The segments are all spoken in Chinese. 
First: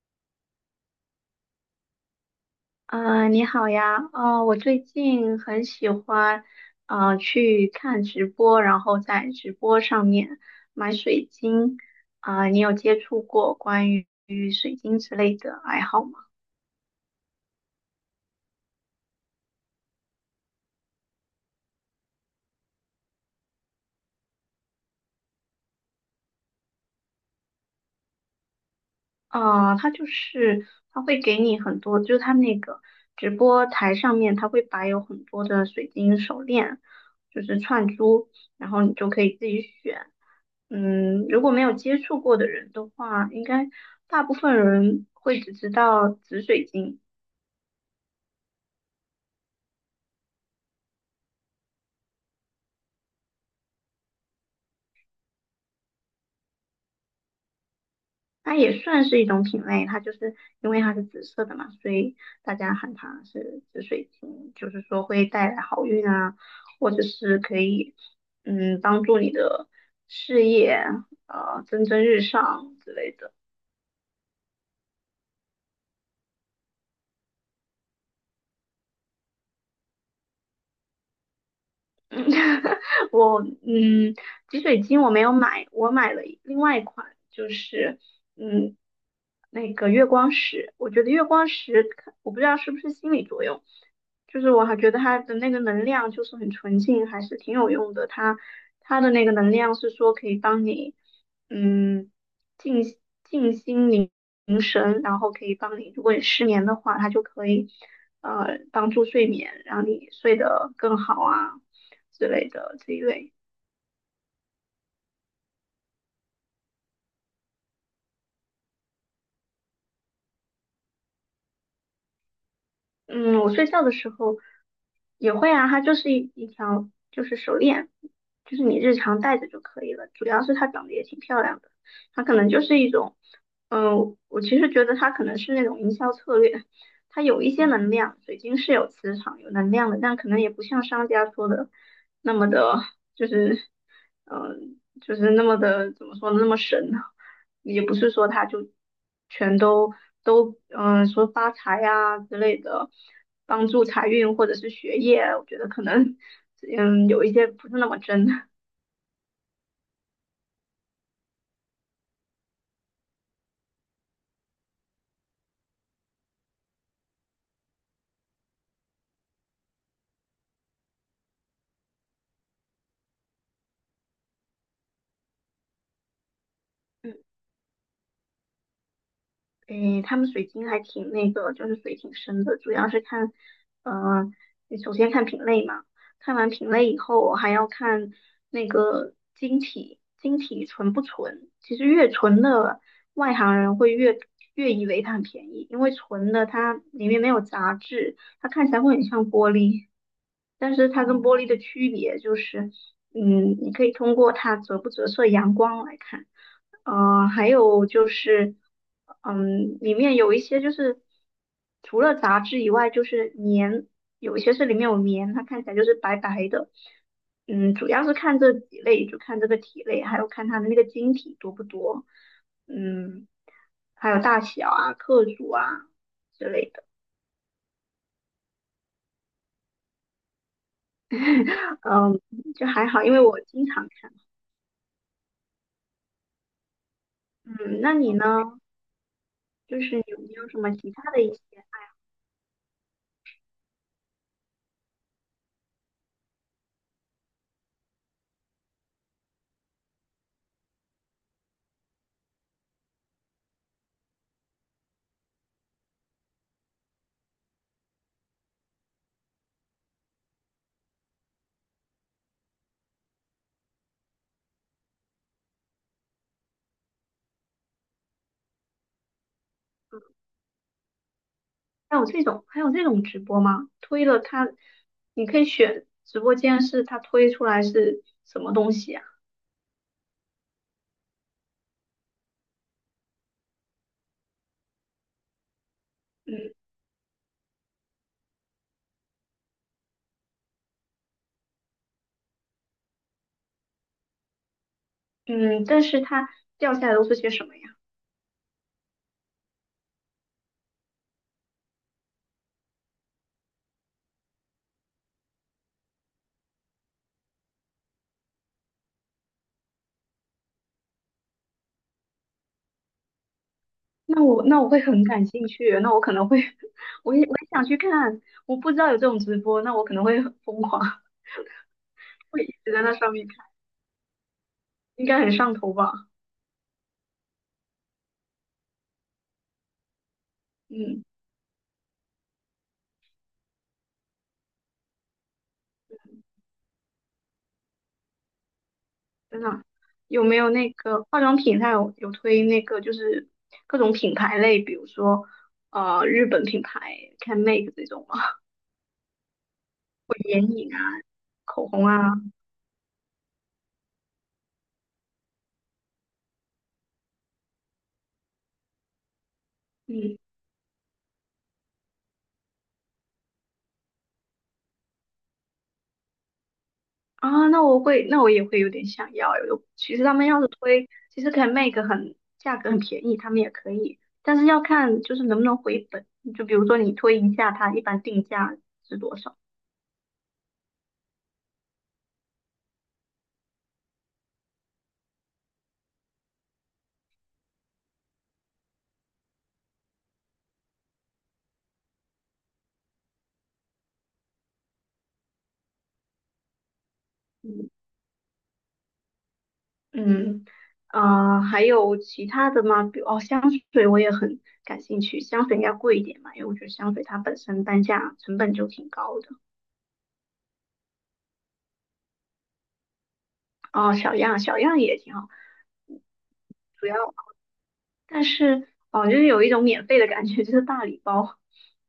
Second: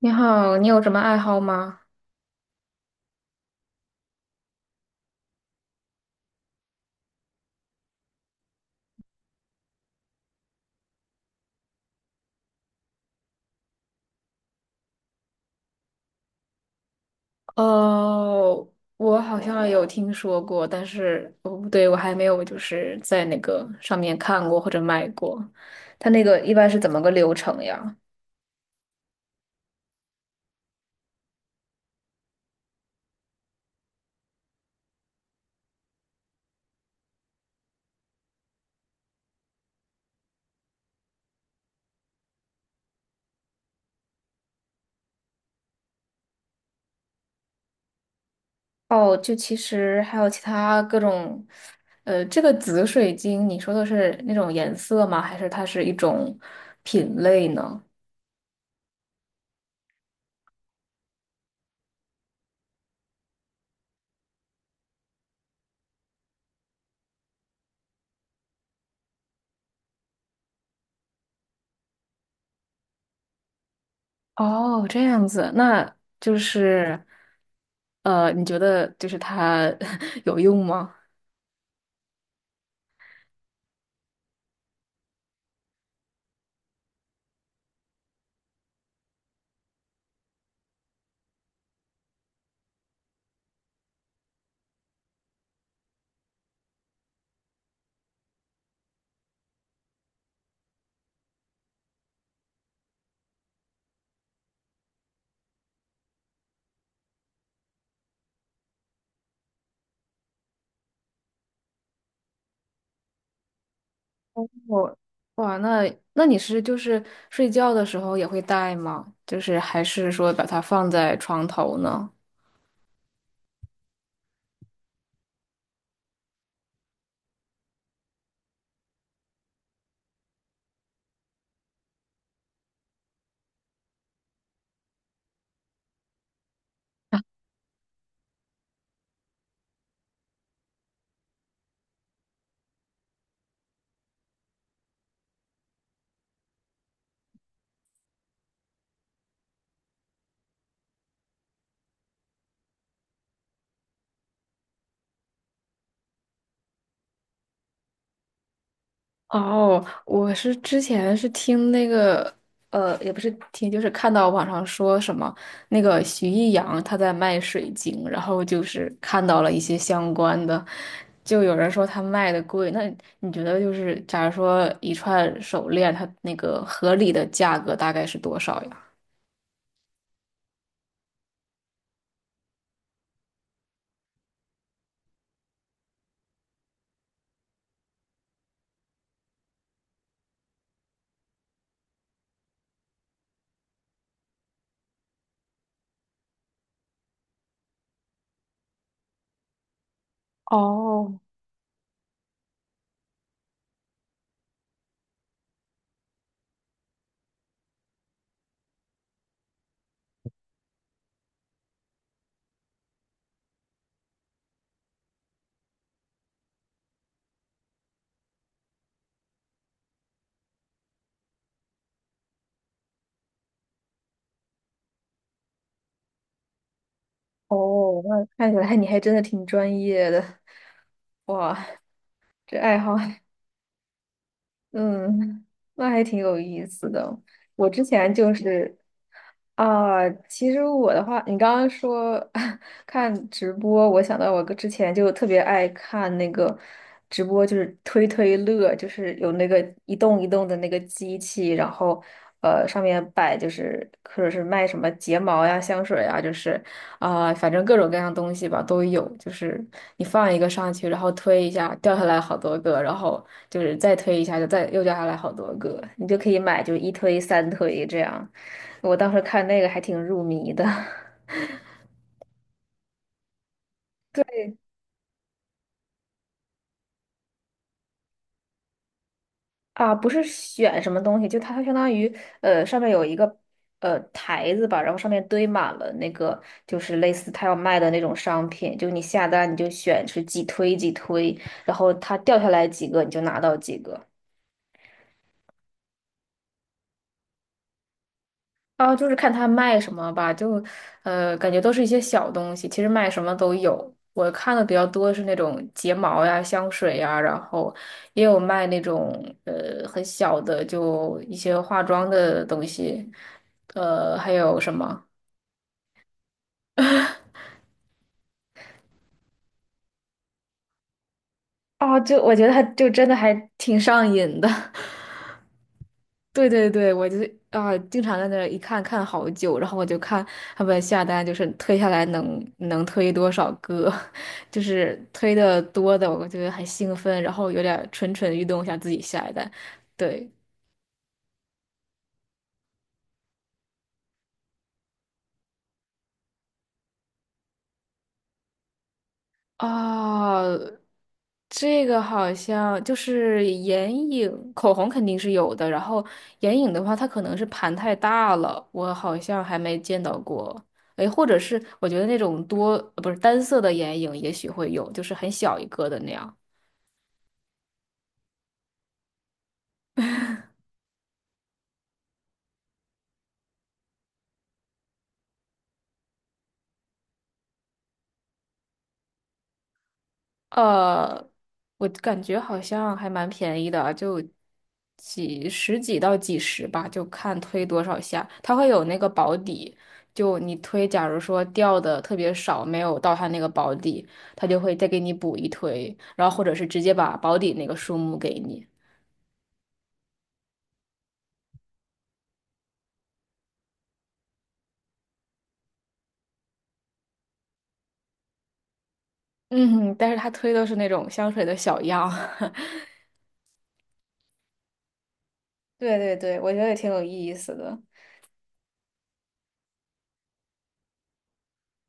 你好，你有什么爱好吗？你好呀，我最近很喜欢，去看直播，然后在直播上面买水晶。啊，你有接触过关于水晶之类的爱好吗？哦，我好像有听说过，但是不对，我还没有就是在那个上面看过或者买过。它那个一般是怎么个流程呀？啊，它就是它会给你很多，它那个直播台上面，它会摆有很多的水晶手链，就是串珠，然后你就可以自己选。嗯，如果没有接触过的人的话，应该大部分人会只知道紫水晶。哦，就其实还有其他各种，这个紫水晶，你说的是那种颜色吗？还是它是一种品类呢？它也算是一种品类，它就是因为它是紫色的嘛，所以大家喊它是紫水晶，就是说会带来好运啊，或者是可以帮助你的事业蒸蒸日上之类的。哦，这样子，那就是，你觉得就是它 有用吗？嗯，我嗯，挤水晶我没有买，我买了另外一款，就是嗯，那个月光石。我觉得月光石看我不知道是不是心理作用，就是我还觉得它的那个能量就是很纯净，还是挺有用的。它的那个能量是说可以帮你嗯静静心凝神，然后可以帮你，如果你失眠的话，它就可以帮助睡眠，让你睡得更好啊，之类的这一类。我哇，那那你睡觉的时候也会戴吗？就是还是说把它放在床头呢？嗯，我睡觉的时候也会啊，它就是一条就是手链，就是你日常戴着就可以了。主要是它长得也挺漂亮的，它可能就是一种，我其实觉得它可能是那种营销策略。它有一些能量，水晶是有磁场、有能量的，但可能也不像商家说的那么的，就是，那么的怎么说呢，那么神呢。也不是说它就全都都，说发财呀、之类的，帮助财运或者是学业，我觉得可能，嗯，有一些不是那么真。哦，我是之前是听那个也不是听，就是看到网上说什么那个徐艺洋他在卖水晶，然后就是看到了一些相关的，就有人说他卖的贵。那你觉得就是假如说一串手链，它那个合理的价格大概是多少呀？诶，他们水晶还挺那个，就是水挺深的。主要是看，呃，你首先看品类嘛，看完品类以后，我还要看那个晶体，晶体纯不纯。其实越纯的，外行人会越以为它很便宜，因为纯的它里面没有杂质，它看起来会很像玻璃。但是它跟哦，玻璃的区别就是，嗯，你可以通过它折不折射阳光来看。还有就是，嗯，里面有一些就是除了杂质以外，就是棉，有一些是里面有棉，它看起来就是白白的。嗯，主要是看这几类，就看这个体类，还有看它的那个晶体多不多，嗯，还有大小啊、克数啊之类的。哦，那看起来你还真的挺专业的，哇，嗯，这就爱还好，好，因为我经常看。嗯，那还挺有意思的。我嗯，之那前你呢？就是，就是啊、有没有其什实么其我的他话，的一你些？刚刚说 看直播，我想到我之前就特别爱看那个直播，就是推推乐，就是有那个一动一动的那个机器，然后。上面。边摆，就是或者是卖什么睫毛呀、香水呀，就是啊、反正各种各样东西吧都有。就是你放一个上去，然后推一下，掉下来好多个，然后就是再推一下，就再又掉下来好多个，你就可以买，就一推三推这样。我当时看那个还挺入迷的。还有这种直播吗？推了对。它，你可以选直播间是它推出来是什么东西呀、啊，不是选什么东西，就它相当于上面有一个台子吧，然后上面堆满了那个嗯。就是类似它要卖的那种商品，就你下单你就选是几推几推，然后它掉下来几个你就拿到几个。嗯，但是它掉下来都是些什么呀？啊，就是看他卖什么吧，就，感觉都是一些小东西，其实卖什么都有。我看的比较多是那种睫毛呀、香水呀，然后也有卖那种很小的，就一些化妆的东西，呃，还有那我什会么？很感兴趣，那我可能会，我也想去看。我不知道有这种直播，那我可能会很疯狂，哦，就 我会觉得一他直在就那真上的面还看，挺上瘾的。应该很上头吧？对对对，我就是啊，经常在那儿一看看好久，然后我就看他们嗯，下单，就是推下来能推多少个，就是推的多的，我觉得很兴奋，然后有点蠢蠢欲动，想自己下一真单。的。有对，没有那个化妆品？它有推那个就是各种品牌类，比如说日本品牌 CanMake 这种吗？啊，口红这个啊，好像就是眼影，口红肯定是有的。然后眼影的话，它可能是盘太大了，我好像还没见到嗯。过。哎，或者是我觉得那种多，不是单色的眼影，也许会有，就是很小一个的那样。啊，那我会，那我也会有点想要诶。有其实他们要是推，其实可以卖个很价格很便宜，他们也可以，但是要看就是能不能回本。就比如说你推一下，它一般定价是多少？呃，我感觉好像还蛮便宜的啊，就几十几到几十吧，就看推多少下。它会有那个保底，就你推，假如说掉的特别少，没有到它那个保底，它就会再给你补一推，然后或者是直接把保底那嗯。个数目给你。嗯，呃，还有其他的吗？比如哦，香水我也很感兴趣，香水应该贵一点嘛，因为我觉得香水它本身单价成本就挺高的。嗯，但是它推的是那种香水的小样。哦，小样，小样也挺好，对对对，我觉得也主挺有要意思的。但是哦，就是有一种免费的感觉，就是大礼包。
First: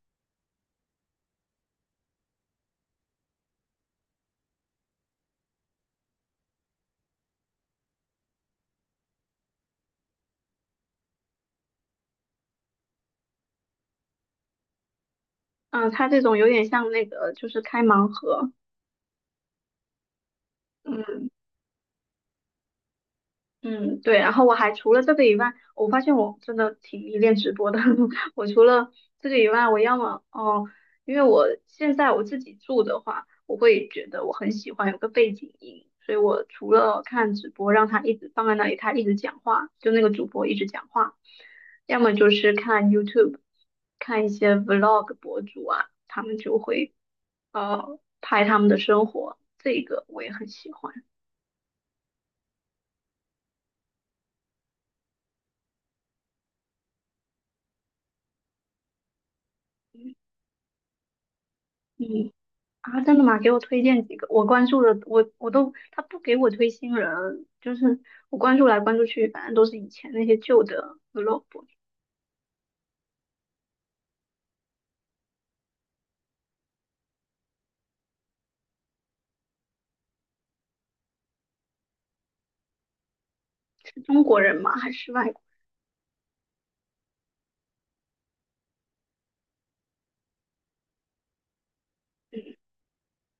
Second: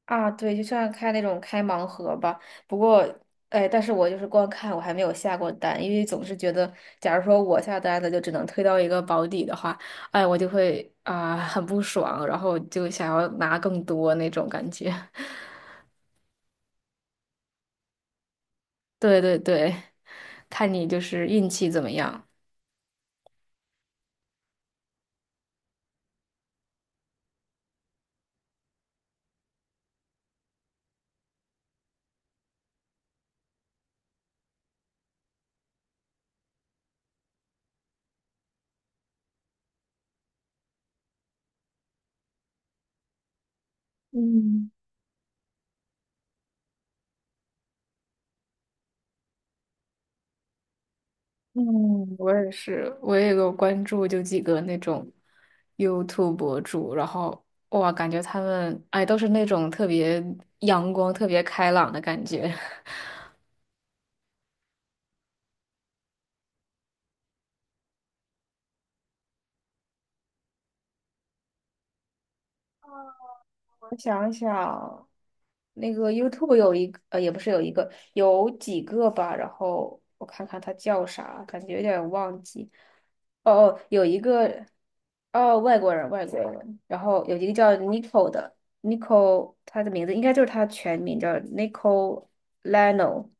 啊，对，就像开那种开盲盒吧。不过，哎，但是我就是光看，我还没有下过单，因为总是觉得，假如说我下单的就只能推到一个保底的话，哎，我就会啊、很不爽，然后就想要拿更多那种感觉。嗯，他这种有点像那个，就是开盲盒。对对对，看你就嗯，是运气怎么样。嗯，对，然后我还除了这个以外，我发现我真的挺迷恋直播的。我除了这个以外，我要么哦，因为我现在我自己住的话，我会觉得我很喜欢有个背景音，所以我除了看直播，让他一直放在那里，他一直讲话，就那个主播一直讲话，要么就是看 YouTube，看一些 嗯。Vlog 博主啊，他们就会拍他们的生活，这个我也很喜欢。嗯，我也是，我也有关注，就几个那种 YouTube 博主，然后哇，感觉他们哎都是那种特嗯。别阳光、特别开朗的感嗯。觉。啊，真的吗？给我推荐几个。我关注的，我都他不给我推新人，就是我关注来关注去，反正都是以前那些旧的 vlog。我想想，那个 YouTube 有一个，也不是有一个，有几个吧。然后我看看他叫啥，感觉有点忘记。哦哦，是有一中国人个，吗？还是外国？哦，外国人，外国人。然后有一个叫 Nico 的，Nico，他的名字应该就是他全名叫 Nicoleno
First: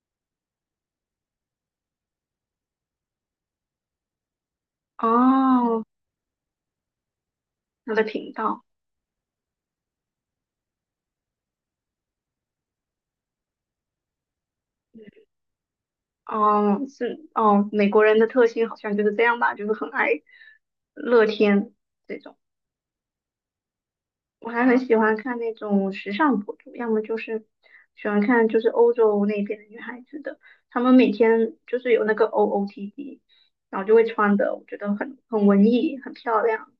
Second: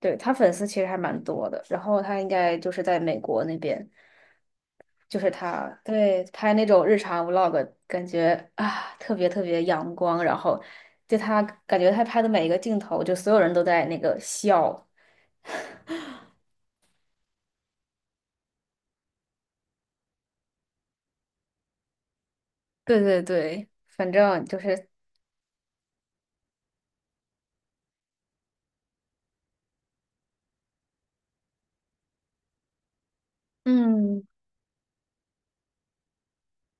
对，他粉丝其实还蛮多的，然后他应该就是在美国那边。就是他，哦，对，拍那种日常 vlog，他的感频觉道，啊特别特别阳光，然后就他感觉他拍的每一个镜头，就所有人都在那个笑，哦，是哦，美国人的特性好像就是这样吧，就是很爱乐天。这种。对对对，反正我就还很是，喜欢看那种时尚博主，要么就是喜欢看就是欧洲那边的女孩子的，她们每天就是有那个 OOTD，然后就会嗯，穿的，我觉得很文艺，很漂亮。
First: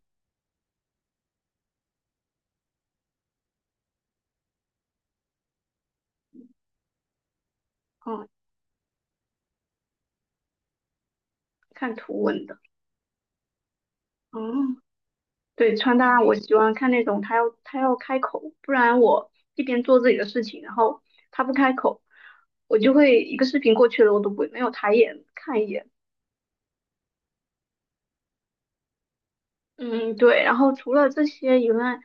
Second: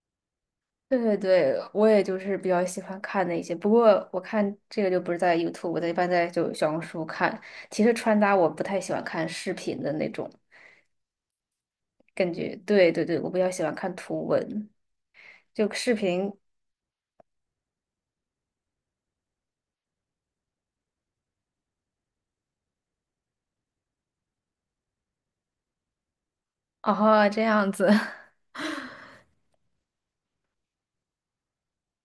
对对对，我也就是比较喜欢看那些，不过我看这个就不是在 YouTube，我一般在就小红书看。其实穿嗯，搭我不太喜欢看视频的那种看图感文觉，的。对对对，我比较喜欢看图文，嗯，就对，视穿搭频，我喜欢看那种她要开口，不然我一边做自己的事情，然后她不开口，我就会一个视频过去了，我都不会没有抬眼看一眼。哦，这样子。嗯，对，然后除了这些以外，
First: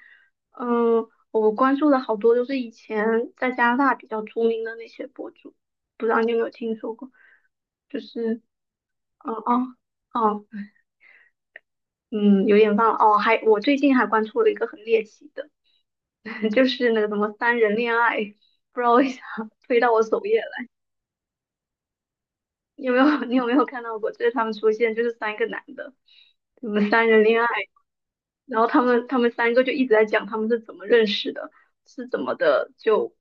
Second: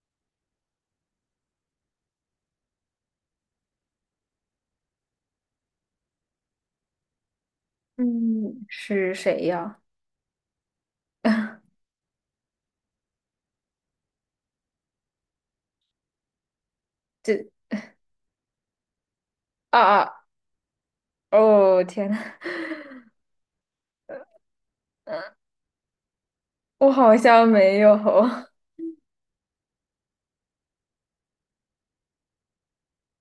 嗯，我关注的好多，都是以前在加拿大比较出名的那些博主，不知道你有没有听说过？就是，嗯，是嗯谁哦呀？哦，嗯，有点忘了哦。还我最近还关注了一个很猎奇的，就是那个什么这三人恋爱，不知道为啥推啊到我啊！首页来。哦天呐，你有没有看到过？就是他们出现，就是三 个男的，什么我三好人恋像爱。没有，然后他们三个就一直在讲他们是怎么认识的，是怎么的就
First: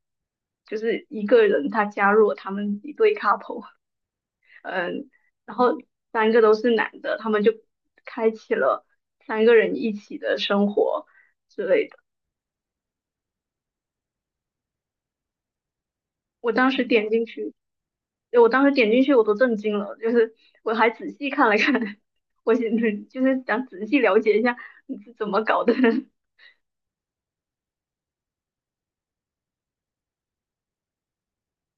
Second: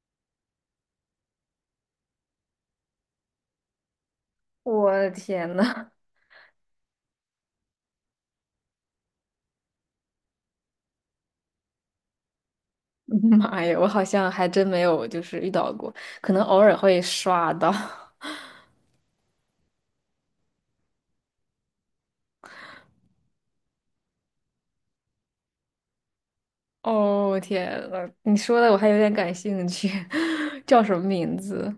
就是一个人他加入了他们一对 couple，我的嗯，天然后呐，三个都是男的，他们就开启了三个人一起的生活之类的。妈呀，我好像还真没有，就是遇到过，可能我偶当尔时会点进刷去，到。对我当时点进去我都震惊了，就是我还仔细看了看，我想就是想仔细了解一下你是怎么搞的。哦天呐，你说的我还有点感兴趣，叫什么名字？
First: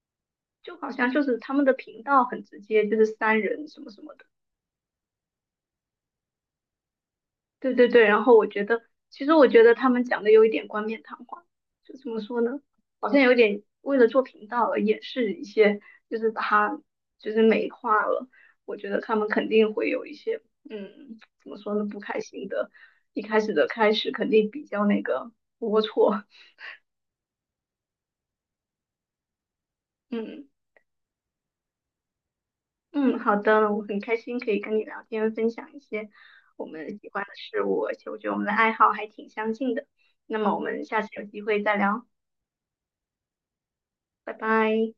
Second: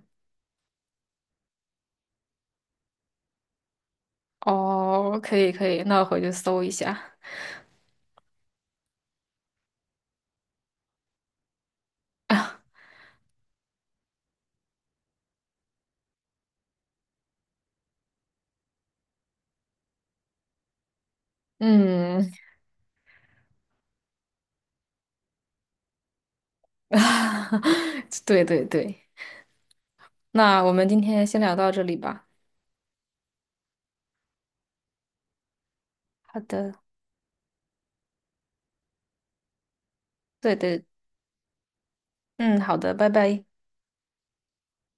就好像就是他们的频道很直接，就是三人什么什么的。哦，可以可以，那我回去搜一下。对对对，然后我觉得，其实我觉得他们讲的有一点冠冕堂皇，就怎么说啊，呢，好像有点为了做频道而掩饰一些，就是把它就是美化了。我觉得他们肯定会有一些，嗯，怎么说呢，不开嗯，心的，一开始的开始肯定比较那个龌龊。对对对，嗯。那我们今天先聊到这里吧。嗯，好的，我很开心可以跟你聊天，分享一些好我的，们喜欢的事物，而且我觉得我们的爱好还挺相近的。那对么我对。们下次有机会再聊，嗯，好的，拜拜。拜拜。